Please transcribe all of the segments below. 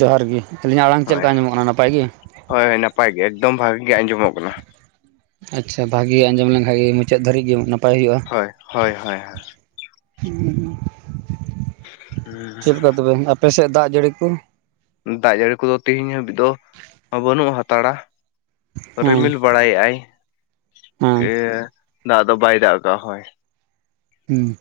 ᱡᱚᱦᱟᱨ ᱜᱮ ᱟᱹᱞᱤᱧᱟᱜ ᱟᱲᱟᱝ ᱪᱮᱫ ᱦᱳᱭ ᱞᱮᱠᱟ ᱟᱡᱚᱢᱚᱜ ᱠᱟᱱᱟ ᱱᱟᱯᱟᱭ ᱜᱤ? ᱦᱳᱭ ᱱᱟᱯᱟᱭ ᱜᱮ ᱮᱠᱫᱚᱢ ᱵᱷᱟᱹᱜᱤ ᱜᱮ ᱟᱸᱡᱚᱢᱚᱜ ᱠᱟᱱᱟ ᱾ ᱟᱪᱪᱷᱟ ᱵᱷᱟᱜᱮ ᱟᱸᱡᱚᱢ ᱞᱮᱱᱠᱷᱟᱡ ᱜᱮ ᱢᱩᱪᱟᱹᱫ ᱫᱷᱟᱹᱨᱤᱡ ᱜᱮ ᱱᱟᱯᱟᱭ ᱦᱩᱭᱩᱜᱼᱟ ᱾ ᱦᱳᱭ ᱦᱳᱭ ᱦᱳᱭ ᱪᱮᱫ ᱞᱮᱠᱟ ᱛᱚᱵᱮ ᱟᱯᱮ ᱥᱮᱫ ᱫᱟᱜ ᱡᱟᱹᱲᱤ ᱠᱚ? ᱫᱟᱜ ᱡᱟᱹᱲᱤ ᱠᱚᱫᱚ ᱛᱤᱦᱤᱧ ᱦᱟᱹᱵᱤᱡ ᱫᱚ ᱵᱟᱹᱱᱩᱜ ᱦᱟᱛᱟᱲᱟ ᱾ ᱦᱮᱸ ᱨᱤᱢᱤᱞ ᱵᱟᱲᱟᱭᱮᱫᱼᱟᱭ ᱦᱮᱸ ᱫᱟᱜ ᱫᱚ ᱵᱟᱭ ᱫᱟᱜ ᱠᱟᱜᱼᱟ ᱦᱳᱭ ᱦᱩᱸ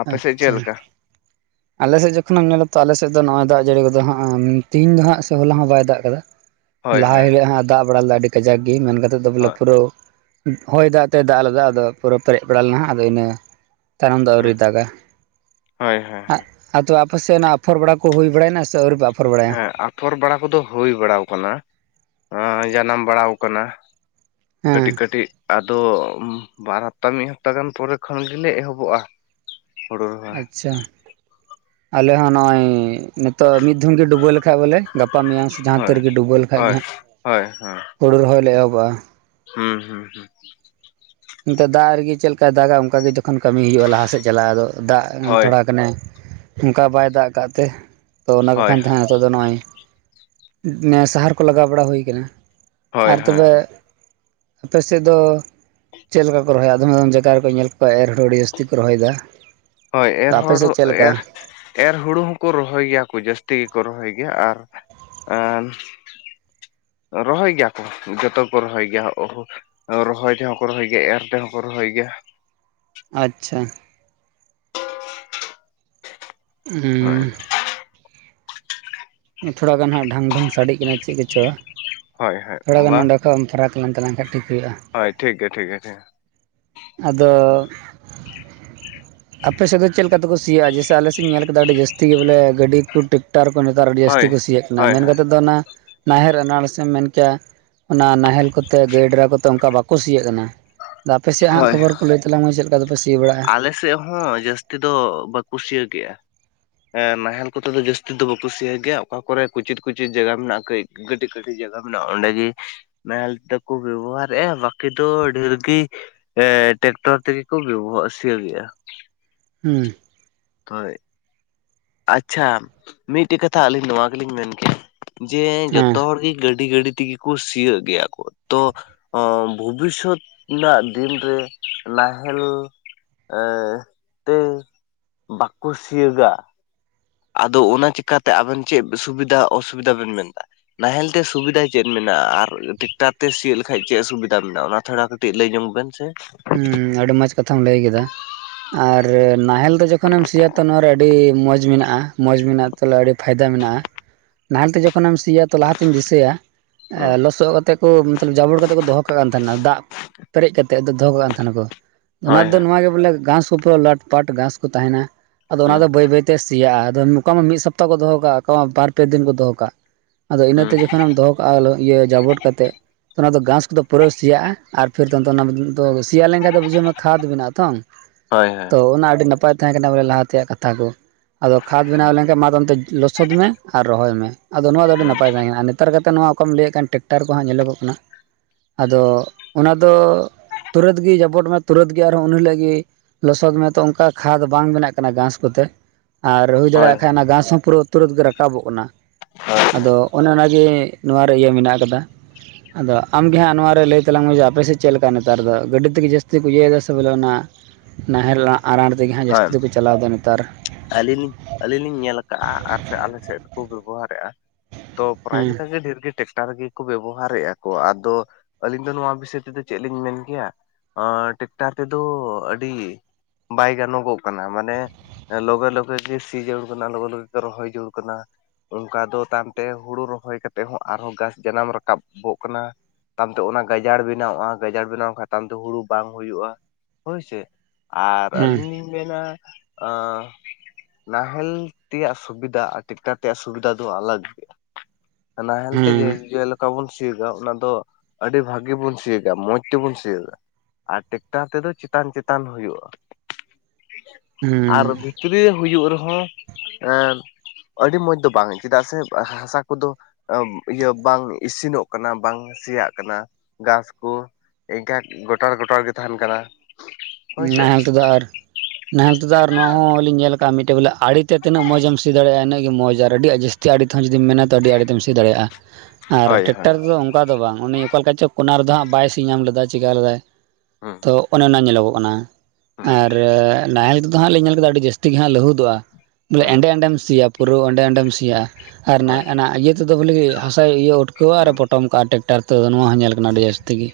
ᱟᱯᱮᱥᱮᱫ ᱪᱮᱫ ᱟᱪᱪᱷᱟ ᱞᱮᱠᱟ [inaudible] ᱟᱞᱮ ᱥᱮᱫ ᱡᱚᱠᱷᱚᱱᱮᱢ ᱧᱮᱞᱟ ᱛᱚ ᱟᱞᱮ ᱥᱮᱫ ᱫᱚ ᱱᱚᱜᱼᱚᱭ ᱫᱟᱜ ᱡᱟᱹᱲᱤ ᱠᱚᱫᱚ ᱦᱟᱸᱜ ᱛᱮᱦᱤᱧ ᱫᱚ ᱦᱟᱸᱜ ᱥᱮ ᱦᱚᱞᱟ ᱦᱚᱸ ᱵᱟᱭ ᱫᱟᱜ ᱠᱟᱫᱟ ᱾ ᱦᱳᱭ ᱞᱟᱦᱟ ᱦᱳᱭ ᱦᱤᱞᱳᱜ ᱦᱟᱸᱜ ᱫᱟᱜ ᱵᱟᱲᱟ ᱞᱮᱫᱟ ᱟᱹᱰᱤ ᱠᱟᱡᱟᱠ ᱜᱮ ᱢᱮᱱ ᱠᱟᱛᱮᱫ ᱫᱚ ᱵᱚᱞᱮ ᱦᱳᱭ ᱯᱩᱨᱟᱹᱣ ᱦᱚᱭ ᱫᱟᱜ ᱛᱚᱭ ᱫᱟᱜ ᱞᱮᱫᱟ ᱟᱫᱚ ᱯᱩᱨᱟᱹ ᱯᱮᱨᱮᱡ ᱯᱟᱲᱟ ᱞᱮᱱᱟ ᱟᱫᱚ ᱤᱱᱟᱹ ᱛᱟᱭᱱᱚᱢ ᱫᱚ ᱟᱹᱣᱨᱤ ᱦᱩᱸ ᱫᱟᱜᱟᱭ ᱦᱳᱭ ᱦᱳᱭ ᱾ ᱟᱫᱚ ᱟᱯᱮ ᱥᱮᱫ ᱚᱱᱟ ᱟᱯᱷᱚᱨ ᱵᱟᱲᱟ ᱠᱚ ᱦᱩᱭ ᱵᱟᱲᱟᱭᱮᱱᱟ ᱥᱮ ᱟᱹᱣᱨᱤ? ᱟᱯᱷᱚᱨ ᱵᱟᱲᱟᱭᱟ? ᱦᱮᱸ ᱟᱯᱷᱚᱨ ᱵᱟᱲᱟ ᱠᱚᱫᱚ ᱦᱩᱭ ᱵᱟᱲᱟ ᱟᱠᱟᱱᱟ, ᱟᱸ ᱡᱟᱱᱟᱢ ᱵᱟᱲᱟ ᱟᱠᱟᱱᱟ ᱾ ᱦᱮᱸ ᱠᱟᱹᱴᱤᱡ ᱠᱟᱹᱴᱤᱡ ᱟᱫᱚ ᱵᱟᱨ ᱦᱟᱯᱛᱟ ᱢᱤᱫ ᱦᱟᱯᱛᱟ ᱜᱟᱱ ᱯᱚᱨᱮ ᱠᱷᱚᱱ ᱜᱮᱞᱮ ᱮᱦᱚᱵᱚᱜᱼᱟ ᱾ ᱟᱪᱪᱷᱟ ᱟᱞᱮ ᱦᱚᱸ ᱱᱚᱜᱼᱚᱭ ᱱᱤᱛᱚᱜ ᱢᱤᱫ ᱫᱷᱚᱢ ᱜᱮ ᱰᱩᱵᱟᱹᱣ ᱞᱮᱠᱷᱟᱡ ᱵᱚᱞᱮ ᱜᱟᱯᱟ ᱜᱟᱯᱟ ᱢᱮᱭᱟᱝ ᱥᱮ ᱡᱟᱦᱟᱸ ᱛᱤ ᱦᱳᱭ ᱨᱮᱜᱮ ᱰᱩᱵᱟᱹᱣ ᱞᱮᱠᱷᱟᱱ ᱜᱮ ᱦᱳᱭ ᱦᱟᱸᱜ ᱦᱳᱭ ᱦᱩᱲᱩ ᱨᱚᱦᱚᱭ ᱞᱮ ᱮᱦᱚᱵᱟ ᱾ ᱦᱩᱸ ᱦᱩᱸ ᱦᱩᱸ ᱮᱱᱛᱮ ᱫᱟᱜ ᱨᱮᱜᱮ ᱪᱮᱫ ᱞᱮᱠᱟᱭ ᱫᱟᱜᱟ ᱚᱱᱠᱟ ᱜᱮ ᱡᱚᱠᱷᱚᱱ ᱠᱟᱹᱢᱤ ᱦᱩᱭᱩᱜᱼᱟ ᱞᱟᱦᱟ ᱥᱮᱫ ᱪᱟᱞᱟᱣ ᱫᱚ ᱾ ᱫᱟᱜ ᱦᱳᱭ ᱦᱳᱭ ᱛᱷᱚᱲᱟ ᱜᱟᱱᱮ ᱚᱱᱠᱟ ᱵᱟᱭ ᱫᱟᱜ ᱠᱟᱜ ᱛᱮ ᱛᱚ ᱚᱱᱟ ᱠᱚ ᱦᱳᱭ ᱠᱷᱟᱱ ᱛᱟᱦᱮᱸ ᱱᱤᱛᱚᱜ ᱫᱚ ᱱᱚᱜᱼᱚᱭ ᱥᱟᱦᱟᱨ ᱠᱚ ᱞᱟᱜᱟᱣ ᱵᱟᱲᱟ ᱦᱩᱭ ᱠᱟᱱᱟ ᱾ ᱦᱳᱭ ᱟᱨ ᱦᱳᱭ ᱛᱚᱵᱮ ᱟᱯᱮ ᱥᱮᱫ ᱫᱚ ᱪᱮᱫ ᱞᱮᱠᱟ ᱠᱚ ᱨᱚᱦᱚᱭᱟ? ᱟᱫᱚᱢ ᱟᱫᱚᱢ ᱡᱟᱭᱜᱟ ᱨᱮᱠᱚ ᱧᱮᱞ ᱠᱚᱣᱟ ᱮᱨᱦᱚᱸ ᱟᱹᱰᱤ ᱡᱟᱹᱥᱛᱤ ᱠᱚ ᱨᱚᱦᱚᱭᱮᱫᱟ ᱾ ᱦᱳᱭ ᱮᱨ ᱦᱚᱲ ᱮᱨ ᱮᱨ ᱦᱩᱲᱩ ᱦᱚᱸᱠᱚ ᱨᱚᱦᱚᱭ ᱜᱮᱭᱟ ᱠᱚ ᱡᱟᱹᱥᱛᱤ ᱜᱮᱠᱚ ᱨᱚᱦᱚᱭ ᱜᱮᱭᱟ ᱟᱨ ᱟᱨ ᱨᱚᱦᱚᱭ ᱜᱮᱭᱟ ᱠᱚ ᱡᱚᱛᱚ ᱠᱚ ᱨᱚᱦᱚᱭ ᱜᱮᱭᱟ ᱚ [inaudible] ᱨᱚᱦᱚᱭ ᱛᱮᱦᱚᱸ ᱠᱚ ᱨᱚᱦᱚᱭ ᱜᱮᱭᱟ ᱮᱨ ᱛᱮᱦᱚᱸ ᱠᱚ ᱨᱚᱦᱚᱭ ᱜᱮᱭᱟ ᱾ ᱟᱪᱪᱷᱟ ᱦᱳᱭ ᱦᱩᱸ ᱛᱷᱚᱲᱟ ᱜᱟᱱ ᱦᱟᱸᱜ ᱰᱷᱟᱝᱰᱷᱚᱝ ᱥᱟᱰᱮᱜ ᱠᱟᱱᱟ ᱪᱮᱫ ᱠᱚᱪᱚ? ᱦᱳᱭ ᱦᱳᱭ ᱛᱷᱚᱲᱟᱜᱟᱱ ᱵᱟᱝ ᱱᱚᱸᱰᱮ ᱠᱷᱚᱡ ᱮᱢ ᱯᱷᱟᱨᱟᱠ ᱞᱮᱱ ᱛᱟᱞᱟᱝ ᱠᱷᱟᱡ ᱴᱷᱤᱠ ᱦᱩᱭᱩᱜᱼᱟ ᱾ ᱦᱳᱭ ᱴᱷᱤᱠ ᱜᱮᱭᱟ ᱴᱷᱤᱠ ᱜᱮᱭᱟ ᱴᱷᱤᱠ ᱜᱮᱭᱟ ᱟᱫᱚ [inaudible] ᱟᱯᱮ ᱥᱮᱫ ᱫᱚ ᱪᱮᱫ ᱞᱮᱠᱟ ᱛᱮᱠᱚ ᱥᱤᱭᱟᱸ ᱡᱮᱥᱮ ᱟᱞᱮ ᱥᱮᱫ ᱤᱧ ᱧᱮᱞ ᱠᱮᱫᱟ ᱟᱹᱰᱤ ᱡᱟᱹᱥᱛᱤ ᱜᱮ ᱵᱚᱞᱮ ᱜᱟᱹᱰᱤ ᱠᱚ ᱴᱨᱟᱠᱴᱟᱨ ᱠᱚ ᱾ ᱟᱨ ᱟᱹᱰᱤ ᱦᱳᱭ ᱡᱟᱹᱥᱛᱤ ᱠᱩ ᱥᱤᱭᱟᱜ ᱠᱟᱱᱟ ᱦᱳᱭ ᱢᱮᱱ ᱦᱳᱭ ᱠᱟᱛᱮᱫ ᱫᱚ ᱚᱱᱟ ᱱᱟᱦᱮᱞ ᱨᱮ ᱮᱱᱟᱱ ᱨᱮᱥᱮᱢ ᱢᱮᱱ ᱠᱮᱭᱟ ᱚᱱᱟ ᱱᱟᱦᱮᱞ ᱠᱚᱛᱮ ᱜᱟᱹᱭ ᱰᱟᱝᱜᱨᱟ ᱠᱚᱛᱮ ᱚᱱᱠᱟ ᱵᱟᱠᱚ ᱥᱤᱭᱚᱜ ᱠᱟᱱᱟ ᱾ ᱟᱯᱮᱥᱮᱭᱟᱜ ᱦᱟᱸᱜ ᱦᱳᱭ ᱠᱷᱚᱵᱚᱨ ᱠᱚ ᱞᱟᱹᱭ ᱛᱟᱞᱟᱝ ᱢᱮ ᱪᱮᱫ ᱞᱮᱠᱟᱯᱮ ᱥᱤ ᱵᱟᱲᱟᱜᱼᱟ? ᱟᱞᱮ ᱥᱮᱫ ᱦᱚᱸ ᱡᱟᱹᱥᱛᱤ ᱫᱚ ᱵᱟᱠᱚ ᱥᱤᱭᱚᱜ ᱜᱮᱭᱟ ᱱᱟᱦᱮᱞ ᱠᱚᱛᱮ ᱫᱚ ᱡᱟᱹᱥᱛᱤ ᱫᱚ ᱵᱟᱝᱠᱚ ᱥᱤᱭᱟᱜ ᱜᱮᱭᱟ ᱚᱠᱟ ᱠᱚᱨᱮ ᱠᱩᱪᱤᱫ ᱠᱩᱪᱤᱫ ᱡᱟᱭᱜᱟ ᱢᱮᱱᱟᱜᱼᱟ ᱠᱟᱹᱡ ᱠᱟᱹᱴᱤᱡ ᱠᱟᱹᱴᱤᱡ ᱡᱟᱭᱜᱟ ᱢᱮᱱᱟᱜᱼᱟ ᱚᱸᱰᱮ ᱜᱮ ᱱᱟᱦᱮᱞ ᱛᱟᱠᱚ ᱵᱮᱵᱚᱦᱟᱨᱮᱫᱼᱟ ᱵᱟᱠᱤ ᱫᱚ ᱰᱷᱮᱨ ᱜᱮ ᱮ ᱴᱨᱟᱠᱴᱚᱨ ᱛᱮᱜᱮ ᱠᱚ ᱵᱮᱵᱚᱦᱟᱨ ᱥᱤᱭᱳᱜ ᱮᱼᱟ ᱦᱳᱭ ᱦᱳᱭ ᱟᱪᱪᱷᱟ ᱢᱤᱫᱴᱮᱡ ᱠᱟᱛᱷᱟ ᱟᱹᱞᱤᱧ ᱱᱚᱣᱟ ᱜᱮᱞᱤᱧ ᱢᱮᱱ ᱠᱮᱭᱟ ᱡᱮ ᱦᱮᱸ ᱡᱚᱛᱚ ᱦᱚᱲ ᱜᱮ ᱜᱟᱹᱰᱤ ᱜᱟᱹᱰᱤ ᱛᱮᱜᱮ ᱠᱚ ᱥᱤᱭᱳᱜ ᱜᱮᱭᱟ ᱠᱚ ᱛᱚ ᱵᱷᱚᱵᱤᱥᱥᱚᱛ ᱨᱮᱱᱟᱜ ᱫᱤᱱᱨᱮ ᱱᱟᱦᱮᱞ ᱮ ᱛᱮ ᱵᱟᱝᱠᱚ ᱥᱤᱭᱟᱹᱜᱟ ᱟᱫᱚ ᱚᱱᱟ ᱪᱤᱠᱠᱟᱛᱮ ᱟᱵᱮᱱ ᱪᱮᱫ ᱥᱩᱵᱤᱫᱟ ᱚᱥᱩᱵᱤᱫᱟ ᱵᱮᱱ ᱢᱮᱱ ᱮᱫᱟ ᱱᱟᱦᱮᱞ ᱛᱮ ᱥᱩᱵᱤᱫᱟ ᱪᱮᱫ ᱢᱮᱱᱟᱜᱼᱟ ᱟᱨ ᱴᱮᱠᱴᱟᱨ ᱛᱮ ᱥᱤᱭᱳᱜ ᱞᱮᱠᱷᱟᱡ ᱪᱮᱫ ᱥᱩᱵᱤᱫᱟ ᱢᱮᱱᱟᱜᱼᱟ ᱚᱱᱟ ᱛᱷᱟᱲᱟᱛ ᱠᱟᱹᱴᱤᱡ ᱞᱟᱹᱭ ᱧᱚᱜ ᱵᱮᱱ ᱥᱮ ᱦᱮᱸ ᱟᱹᱰᱤ ᱢᱚᱸᱡᱽ ᱠᱟᱛᱷᱟᱢ ᱞᱟᱹᱭ ᱠᱮᱫᱟ ᱟᱨ ᱱᱟᱦᱮᱞ ᱫᱚ ᱡᱚᱠᱷᱚᱱᱮᱢ ᱥᱤᱭᱟ ᱛᱚ ᱱᱚᱭᱟᱨᱮ ᱟᱹᱰᱤ ᱢᱚᱸᱡᱽ ᱢᱮᱱᱟᱜᱼᱟ ᱢᱚᱸᱡᱽ ᱢᱮᱱᱟᱜᱼᱟ ᱵᱚᱞᱮ ᱟᱹᱰᱤ ᱯᱷᱟᱭᱫᱟ ᱢᱮᱱᱟᱜᱼᱟ ᱱᱟᱦᱮᱞᱛᱮ ᱡᱚᱠᱷᱚᱱ ᱛᱚ ᱠᱷᱮᱛᱮᱢ ᱥᱤᱭᱟ ᱛᱚ ᱞᱟᱦᱟᱛᱮᱧ ᱫᱤᱥᱟᱹᱭᱟ ᱞᱚᱥᱚᱫ ᱠᱟᱛᱮ ᱠᱚ ᱡᱟᱵᱚᱴ ᱠᱟᱛᱮ ᱠᱚ ᱫᱚᱦᱚ ᱠᱟᱜ ᱱᱟ ᱫᱟᱜ ᱯᱮᱨᱮᱡ ᱠᱟᱛᱮᱫ ᱫᱚᱦᱚ ᱠᱟᱜ ᱠᱟᱱ ᱛᱟᱦᱮᱱᱟᱠᱚ ᱚᱱᱟ ᱦᱳᱭ ᱫᱚ ᱦᱟᱸᱜ ᱱᱚᱣᱟ ᱜᱮ ᱵᱚᱞᱮ ᱜᱷᱟᱸᱥ ᱩᱯᱟᱹ ᱞᱟᱴ ᱯᱟᱴ ᱜᱷᱟᱸᱥ ᱠᱚ ᱛᱟᱦᱮᱱᱟ ᱟᱫᱚ ᱚᱱᱟ ᱦᱩᱸ ᱫᱚ ᱵᱟᱹᱭ ᱵᱟᱹᱭᱛᱮ ᱛᱮ ᱥᱮᱭᱟᱜᱼᱟ ᱟᱫᱚ ᱚᱠᱟ ᱢᱟ ᱢᱤᱫ ᱥᱚᱯᱛᱟᱦᱚ ᱠᱚ ᱫᱚᱦᱚ ᱠᱟᱜᱼᱟ ᱚᱠᱟ ᱢᱟ ᱵᱟᱨ ᱯᱮ ᱫᱤᱱ ᱠᱚ ᱫᱚᱦᱚ ᱠᱟᱜᱼᱟ ᱟᱫᱚ ᱦᱩᱸ ᱤᱱᱟᱹᱛᱮ ᱡᱚᱠᱷᱚᱱᱮᱢ ᱫᱚᱦᱚ ᱠᱟᱜᱼᱟ ᱤᱭᱟᱹ ᱡᱟᱵᱚᱴ ᱠᱟᱛᱮᱜ ᱛ ᱚᱱᱟ ᱫᱚ ᱜᱷᱟᱥ ᱠᱚᱫᱚ ᱯᱩᱨᱟᱹᱥᱮᱭᱟᱜᱼᱟ ᱟᱨ ᱯᱷᱤᱨ ᱛ ᱚᱱᱟ ᱛᱚ ᱥᱮᱭᱟ ᱞᱮᱱᱠᱷᱷᱟᱡ ᱫᱚ ᱵᱩᱡᱷᱟᱹᱣ ᱢᱮ ᱠᱷᱟᱫ ᱵᱮᱱᱟᱜ ᱟᱛᱚ ᱦᱳᱭ ᱦᱳᱭ ᱛᱚ ᱚᱱᱟ ᱟᱹᱰᱤ ᱱᱟᱯᱟᱭ ᱛᱟᱦᱮᱸ ᱠᱟᱱᱟ ᱵᱚᱞᱮ ᱞᱟᱦᱟ ᱛᱮᱭᱟᱜ ᱠᱟᱛᱷᱟ ᱠᱚ ᱟᱫᱚ ᱠᱷᱟᱫᱽ ᱵᱮᱱᱟᱣ ᱦᱩᱸ ᱞᱮᱱᱠᱷᱟᱱ ᱢᱟ ᱚᱱᱛᱮ ᱞᱚᱥᱚᱫ ᱢᱮ ᱟᱨ ᱨᱚᱦᱚᱭ ᱢᱮ ᱟᱫᱚ ᱱᱚᱣᱟ ᱫᱚ ᱟᱹᱰᱤ ᱦᱩᱸ ᱱᱟᱯᱟᱭ ᱛᱟᱦᱮᱸ ᱠᱟᱱᱟ ᱞᱟᱛᱟᱨ ᱠᱟᱛᱮᱫ ᱱᱚᱣᱟ ᱠᱚᱢ ᱞᱟᱹᱭᱮᱫ ᱠᱟᱱ ᱴᱮᱠᱴᱟᱨ ᱠᱚᱦᱜ ᱧᱮᱞᱚᱜᱚᱜ ᱠᱟᱱᱟ ᱟᱫᱚ ᱚᱱᱟ ᱫᱚ ᱛᱩᱨᱟᱹᱛ ᱜᱮ ᱡᱟᱯᱚᱴ ᱢᱮ ᱛᱩᱨᱟᱹᱛ ᱜᱮ ᱟᱨᱦᱚᱸ ᱩᱱ ᱦᱤᱞᱚᱜ ᱜᱮ ᱞᱚᱥᱚᱫ ᱢᱮᱛᱚ ᱚᱱᱠᱟ ᱠᱷᱟᱫᱽ ᱵᱟᱝ ᱵᱮᱱᱟᱜ ᱠᱟᱱᱟ ᱜᱷᱟᱸᱥ ᱠᱚᱛᱮ ᱟᱨ ᱦᱩᱭ ᱦᱳᱭ ᱫᱟᱲᱮᱭᱟᱜ ᱠᱷᱟᱱ ᱚᱱᱟ ᱜᱷᱟᱥ ᱦᱚᱸ ᱯᱩᱨᱟᱹ ᱛᱩᱨᱟᱹᱛ ᱜᱮ ᱨᱟᱠᱟᱵᱚᱜ ᱠᱟᱱᱟ ᱦᱚᱭ ᱟᱫᱚ ᱚᱱᱮ ᱚᱱᱟᱜᱮ ᱱᱚᱣᱟ ᱨᱮ ᱤᱭᱟᱹ ᱢᱮᱱᱟᱜ ᱟᱠᱟᱫᱟ ᱟᱫᱚ ᱟᱢᱜᱮ ᱦᱟᱸᱜ ᱱᱚᱣᱟᱣ ᱨᱮ ᱞᱟᱹᱭ ᱛᱟᱞᱟᱝ ᱢᱮ ᱟᱯᱮᱥᱮᱫ ᱪᱮᱫ ᱞᱮᱠᱟ ᱱᱮᱛᱟᱨ ᱫᱚ ᱜᱟᱹᱰᱤ ᱛᱮᱜᱮ ᱡᱟᱹᱥᱛᱤ ᱠᱚ ᱤᱭᱟᱹᱭᱮᱫᱟ ᱥᱮ ᱵᱚᱞᱮ ᱚᱱᱟ ᱱᱟᱦᱮᱞ ᱟᱨᱟᱝ ᱛᱮᱜᱮ ᱦᱟᱸᱜ ᱦᱳᱭ ᱡᱟᱹᱥᱛᱤ ᱫᱚᱠᱚ ᱪᱟᱞᱟᱣᱮᱫᱟ ᱱᱮᱛᱟᱨ ᱟᱹᱞᱤᱧ ᱞᱤᱧ ᱟᱹᱞᱤᱧ ᱞᱤᱧ ᱧᱮᱞ ᱟᱠᱟᱟᱜᱼᱟ ᱟᱨ ᱥᱮ ᱟᱞᱮ ᱥᱮᱫᱠᱚ ᱵᱮᱵᱚᱦᱟᱨᱮᱫᱼᱟ ᱛᱚ ᱯᱨᱚᱨᱟᱭ ᱦᱮᱸ ᱞᱮᱠᱟᱜᱮ ᱰᱷᱮᱨ ᱜᱮ ᱴᱮᱠᱴᱟᱨᱜᱤ ᱠᱚ ᱵᱮᱵᱚᱦᱟᱨᱮᱫᱼᱟ ᱠᱚ ᱟᱫᱚ ᱟᱹᱞᱤᱧ ᱫᱚ ᱱᱚᱣᱟ ᱵᱤᱥᱚᱭ ᱛᱮᱫᱚ ᱪᱮᱫ ᱞᱤᱧ ᱢᱮᱱ ᱠᱮᱭᱟ ᱴᱮᱠᱴᱟᱨ ᱛᱮᱫᱚ ᱟᱹᱰᱤ ᱧᱮᱞᱚᱜᱚᱜ ᱠᱟᱱᱟ ᱢᱟᱱᱮ ᱞᱚᱜᱮ ᱞᱚᱜᱮ ᱜᱮ ᱥᱤ ᱡᱟᱹᱨᱩᱲ ᱠᱟᱱᱟ ᱞᱚᱜᱮ ᱞᱮ ᱜᱮ ᱨᱚᱦᱚᱭ ᱡᱩᱲ ᱠᱟᱱᱟ ᱚᱱᱠᱟ ᱫᱚ ᱛᱟᱭᱚᱢᱛᱮ ᱦᱩᱲᱩ ᱨᱚᱦᱚᱭ ᱠᱟᱛᱮᱫ ᱦᱚᱸ ᱟᱨᱦᱚᱸ ᱜᱷᱟᱥ ᱡᱟᱱᱟᱢ ᱨᱟᱠᱟᱵᱚᱜ ᱠᱟᱱᱟ ᱛᱟᱭᱚᱢᱛᱮ ᱚᱱᱟ ᱜᱟᱡᱟᱲ ᱵᱮᱱᱟᱣᱼᱟ ᱜᱟᱡᱟᱲ ᱵᱮᱱᱟᱣ ᱞᱮᱠᱷᱟᱱ ᱛᱮ ᱦᱩᱲᱩ ᱵᱟᱝ ᱦᱩᱭᱩᱜᱼᱟ ᱦᱳᱭᱥᱮ ᱟᱨ ᱦᱮᱸ ᱟᱹᱞᱤᱧ ᱞᱤᱧ ᱢᱮᱱᱟ ᱱᱟᱦᱮᱞ ᱛᱮᱭᱟᱜ ᱥᱩᱵᱤᱫᱷᱟ ᱟᱨ ᱴᱟᱠᱴᱟᱨ ᱛᱮᱭᱟᱜ ᱥᱩᱵᱤᱫᱷᱟ ᱫᱚ ᱟᱞᱟᱜ ᱜᱮᱭᱟ ᱱᱟᱦᱮᱞ ᱦᱮᱸ ᱛᱮᱜᱮ ᱚᱠᱟ ᱵᱚᱱ ᱥᱤᱭᱳᱜᱼᱟ ᱚᱱᱟ ᱫᱚ ᱟᱹᱰᱤ ᱵᱷᱟᱹᱜᱤ ᱵᱚᱱ ᱥᱤᱭᱳᱜᱼᱟ ᱢᱚᱸᱡᱽ ᱛᱮᱵᱚᱱ ᱥᱤᱭᱳᱜᱼᱟ ᱟᱨ ᱴᱮᱠᱴᱟᱨ ᱛᱮᱫᱚ ᱪᱮᱛᱟᱱ ᱪᱮᱛᱟᱱ ᱦᱳᱭᱳᱜᱼᱟ ᱦᱮᱸ ᱟᱨ ᱵᱷᱤᱛᱨᱤ ᱦᱩᱭᱩᱜ ᱨᱮ ᱦᱚᱸ ᱟᱹᱰᱤ ᱢᱚᱡᱽ ᱫᱚ ᱵᱟᱝ ᱪᱮᱫ ᱟᱜ ᱥᱮ ᱦᱟᱥᱟ ᱠᱚ ᱫᱚ ᱤᱭᱟᱹ ᱵᱟᱝ ᱤᱥᱤᱱᱚᱜ ᱠᱟᱱᱟ ᱵᱟᱝ ᱥᱮᱭᱟᱜ ᱠᱟᱱᱟ ᱜᱷᱟᱥ ᱠᱚ ᱮᱱᱠᱷᱟᱱ ᱜᱚᱴᱟᱞ ᱜᱚᱴᱟᱞ ᱜᱮ ᱛᱟᱦᱮᱱ ᱠᱟᱱᱟ ᱦᱳᱭ ᱥᱮ ᱱᱟᱦᱮᱞ ᱛᱮᱫᱚ ᱟᱨ ᱱᱟᱦᱮᱞ ᱛᱮᱫᱚ ᱟᱨ ᱱᱚᱣᱟ ᱦᱚᱸ ᱞᱤᱧ ᱧᱮᱞ ᱟᱠᱟᱫᱼᱟ ᱢᱤᱫ ᱴᱮᱡ ᱵᱚᱞᱮ ᱟᱲᱮ ᱛᱮ ᱛᱤᱱᱟᱹᱜ ᱢᱚᱸᱡᱽ ᱮ ᱥᱤ ᱫᱟᱲᱮᱭᱟᱜᱼᱟ ᱤᱱᱟᱹᱜ ᱢᱚᱸᱡᱽ ᱟᱹᱰᱤ ᱡᱟᱹᱥᱛᱤ ᱟᱲᱮ ᱛᱮᱦᱚᱸ ᱢᱮᱱᱟ ᱛᱚ ᱟᱹᱰᱤ ᱟᱲᱮ ᱛᱮᱢ ᱥᱤ ᱫᱟᱲᱮᱭᱟᱜᱼᱟ ᱟᱨ ᱦᱳᱭ ᱦᱳᱭ ᱴᱮᱠᱴᱟᱨ ᱛᱮᱫᱚ ᱚᱱᱠᱟ ᱫᱚ ᱵᱟᱝ ᱩᱱᱤ ᱚᱠᱟ ᱞᱮᱠᱟ ᱪᱚ ᱠᱚᱱᱟ ᱨᱮᱫᱚ ᱦᱟᱸᱜ ᱵᱟᱭ ᱥᱤ ᱧᱟᱢ ᱞᱮᱫᱟ ᱪᱮᱠᱟ ᱞᱮᱫᱟᱭ ᱦᱩᱸ ᱛᱚ ᱚᱱᱮ ᱚᱱᱟ ᱧᱮᱞᱚᱜᱚᱜ ᱠᱟᱱᱟ ᱦᱩᱸ ᱟᱨ ᱱᱟᱦᱮᱞ ᱫᱚ ᱦᱟᱸᱜ ᱞᱤᱧ ᱧᱮᱞ ᱠᱮᱫᱟ ᱟᱹᱰᱤ ᱡᱟᱹᱛᱤ ᱜᱮ ᱦᱟᱸᱜ ᱞᱟᱹᱦᱩᱫᱚᱜᱼᱟ ᱵᱚᱞᱮ ᱦᱩᱸ ᱮᱸᱰᱮ ᱮᱸᱰᱮᱢ ᱥᱤᱭᱟ ᱯᱩᱨᱟᱹ ᱮᱸᱰᱮ ᱮᱸᱰᱮᱢ ᱥᱤᱭᱟ ᱟᱨ ᱱᱟ ᱦᱳᱭ ᱚᱱᱟ ᱤᱭᱟᱹ ᱛᱮᱫᱚ ᱵᱚᱞᱮ ᱦᱟᱥᱟᱭ ᱤᱭᱟᱹ ᱩᱴᱠᱟᱹᱣᱟ ᱟᱨ ᱦᱩᱸ ᱯᱚᱴᱚᱢᱟ ᱴᱮᱠᱴᱟᱨ ᱛᱮ ᱱᱚᱣᱟ ᱦᱚᱸ ᱧᱮᱞ ᱠᱟᱱᱟ ᱟᱹᱰᱤ ᱡᱟᱹᱥᱛᱤ ᱜᱮ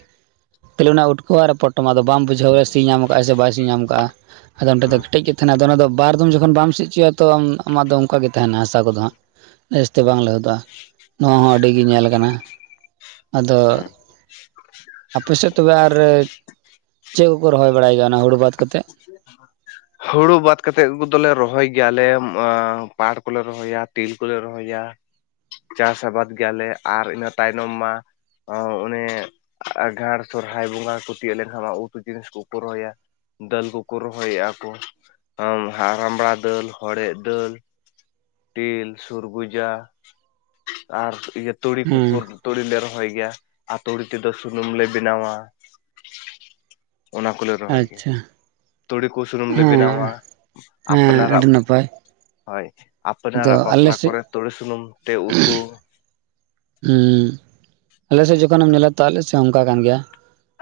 ᱠᱷᱟᱹᱞᱤ ᱚᱱᱟ ᱩᱴᱠᱟᱹᱣᱟ ᱟᱨ ᱯᱚᱴᱚᱢᱟ ᱫᱚ ᱵᱟᱢ ᱵᱩᱡᱷᱟᱹᱜ ᱥᱤ ᱧᱟᱢ ᱠᱟᱜᱼᱟ ᱥᱮ ᱵᱟᱭ ᱥᱤ ᱧᱟᱢ ᱠᱟᱜᱼᱟ ᱟᱫᱚ ᱚᱸᱰᱮ ᱫᱚ ᱦᱩᱸ ᱠᱮᱴᱮᱡ ᱜᱮ ᱛᱟᱦᱮᱱᱟ ᱟᱫᱚ ᱚᱱᱟ ᱫᱚ ᱵᱟᱨ ᱫᱚᱢ ᱡᱚᱠᱷᱚᱱ ᱵᱟᱢ ᱥᱤ ᱦᱚᱪᱚᱭᱟ ᱛᱚ ᱟᱢᱟᱜ ᱫᱚ ᱚᱱᱠᱟᱜ ᱜᱮ ᱛᱟᱦᱮᱱᱟ ᱦᱟᱥᱟ ᱠᱚᱫᱚ ᱦᱟᱸᱜ ᱵᱮᱥ ᱛᱮ ᱵᱟᱝ ᱞᱟᱹᱦᱩᱫᱚᱜᱼᱟ ᱱᱚᱣᱟ ᱦᱚᱸ ᱟᱹᱰᱤ ᱜᱮ ᱧᱮᱞ ᱟᱠᱟᱱᱟ [inaudible] ᱟᱯᱮ ᱥᱮᱫ ᱛᱚᱵᱮ ᱟᱨ ᱪᱮᱫ ᱠᱚᱠᱚ ᱨᱚᱦᱚᱭ ᱵᱟᱲᱟᱭ ᱜᱮᱭᱟ ᱚᱱᱟ ᱦᱳᱲᱳ ᱵᱟᱫᱽ ᱠᱟᱛᱮᱫ ᱦᱳᱲᱳ ᱵᱟᱫᱽ ᱠᱟᱛᱮ ᱠᱚᱫᱚᱞᱮ ᱨᱚᱦᱚᱭ ᱜᱮᱭᱟ ᱞᱮ ᱯᱟᱴ ᱠᱚ ᱞᱮ ᱨᱚᱦᱚᱭᱟ ᱛᱤᱞ ᱠᱚᱞᱮ ᱨᱚᱦᱚᱭᱟ ᱪᱟᱥ ᱟᱵᱟᱫᱽ ᱜᱮᱭᱟ ᱞᱮ ᱟᱨ ᱤᱱᱟᱹ ᱛᱟᱭᱱᱚᱢ ᱢᱟ ᱚᱱᱮ ᱟᱸᱜᱷᱟᱲ ᱥᱚᱨᱦᱟᱭ ᱵᱚᱸᱜᱟ ᱠᱚ ᱛᱤᱭᱳᱜ ᱞᱮᱱᱠᱷᱟᱱ ᱢᱟ ᱩᱛᱩ ᱡᱤᱱᱤᱥ ᱠᱚ ᱠᱚ ᱨᱚᱦᱚᱭᱟ ᱫᱟᱹᱞ ᱠᱚᱠᱚ ᱨᱚᱦᱚᱭᱮᱜ-ᱟ ᱠᱚ ᱨᱟᱢᱲᱟ ᱫᱟᱹᱞ ᱦᱚᱲᱮᱫ ᱫᱟᱹᱞ ᱛᱤᱞ ᱥᱩᱨᱜᱩᱡᱟ ᱟᱨ ᱤᱭᱟᱹ ᱛᱩᱲᱤ ᱦᱮᱸ ᱠᱚᱠᱚ ᱛᱩᱲᱤ ᱞᱮ ᱨᱚᱦᱚᱭ ᱜᱮᱭᱟ ᱟᱨ ᱛᱩᱲᱤ ᱛᱮᱫᱚ ᱥᱩᱱᱩᱢ ᱞᱮ ᱵᱮᱱᱟᱣᱟ ᱚᱱᱟ ᱠᱚᱞᱮ ᱨᱚᱦᱚᱭ ᱜᱮᱭᱟ ᱟᱪᱪᱷᱟ ᱛᱩᱲᱤ ᱠᱚ ᱥᱩᱱᱩᱢ ᱞᱮ ᱵᱮᱱᱟᱣᱟ ᱦᱮᱸ ᱦᱮᱸ ᱟᱯᱱᱟᱨᱟᱜ ᱟᱹᱰᱤ ᱱᱟᱯᱟᱭ ᱦᱳᱭ ᱟᱫᱚ ᱟᱯᱱᱟᱨᱟᱜ ᱟᱞᱮ ᱵᱟᱯᱞᱟ ᱥᱮᱫ ᱠᱚᱨᱮ ᱛᱩᱲᱤ ᱥᱩᱱᱩᱢ ᱛᱮ ᱩᱛᱩ ᱦᱮᱸ ᱟᱞᱮ ᱥᱮᱫ ᱡᱚᱠᱷᱚᱱᱮᱢ ᱧᱮᱞᱟ ᱛᱚ ᱟᱞᱮ ᱥᱮᱫ ᱦᱚᱸ ᱚᱱᱠᱟ ᱠᱟᱱ ᱜᱮᱭᱟ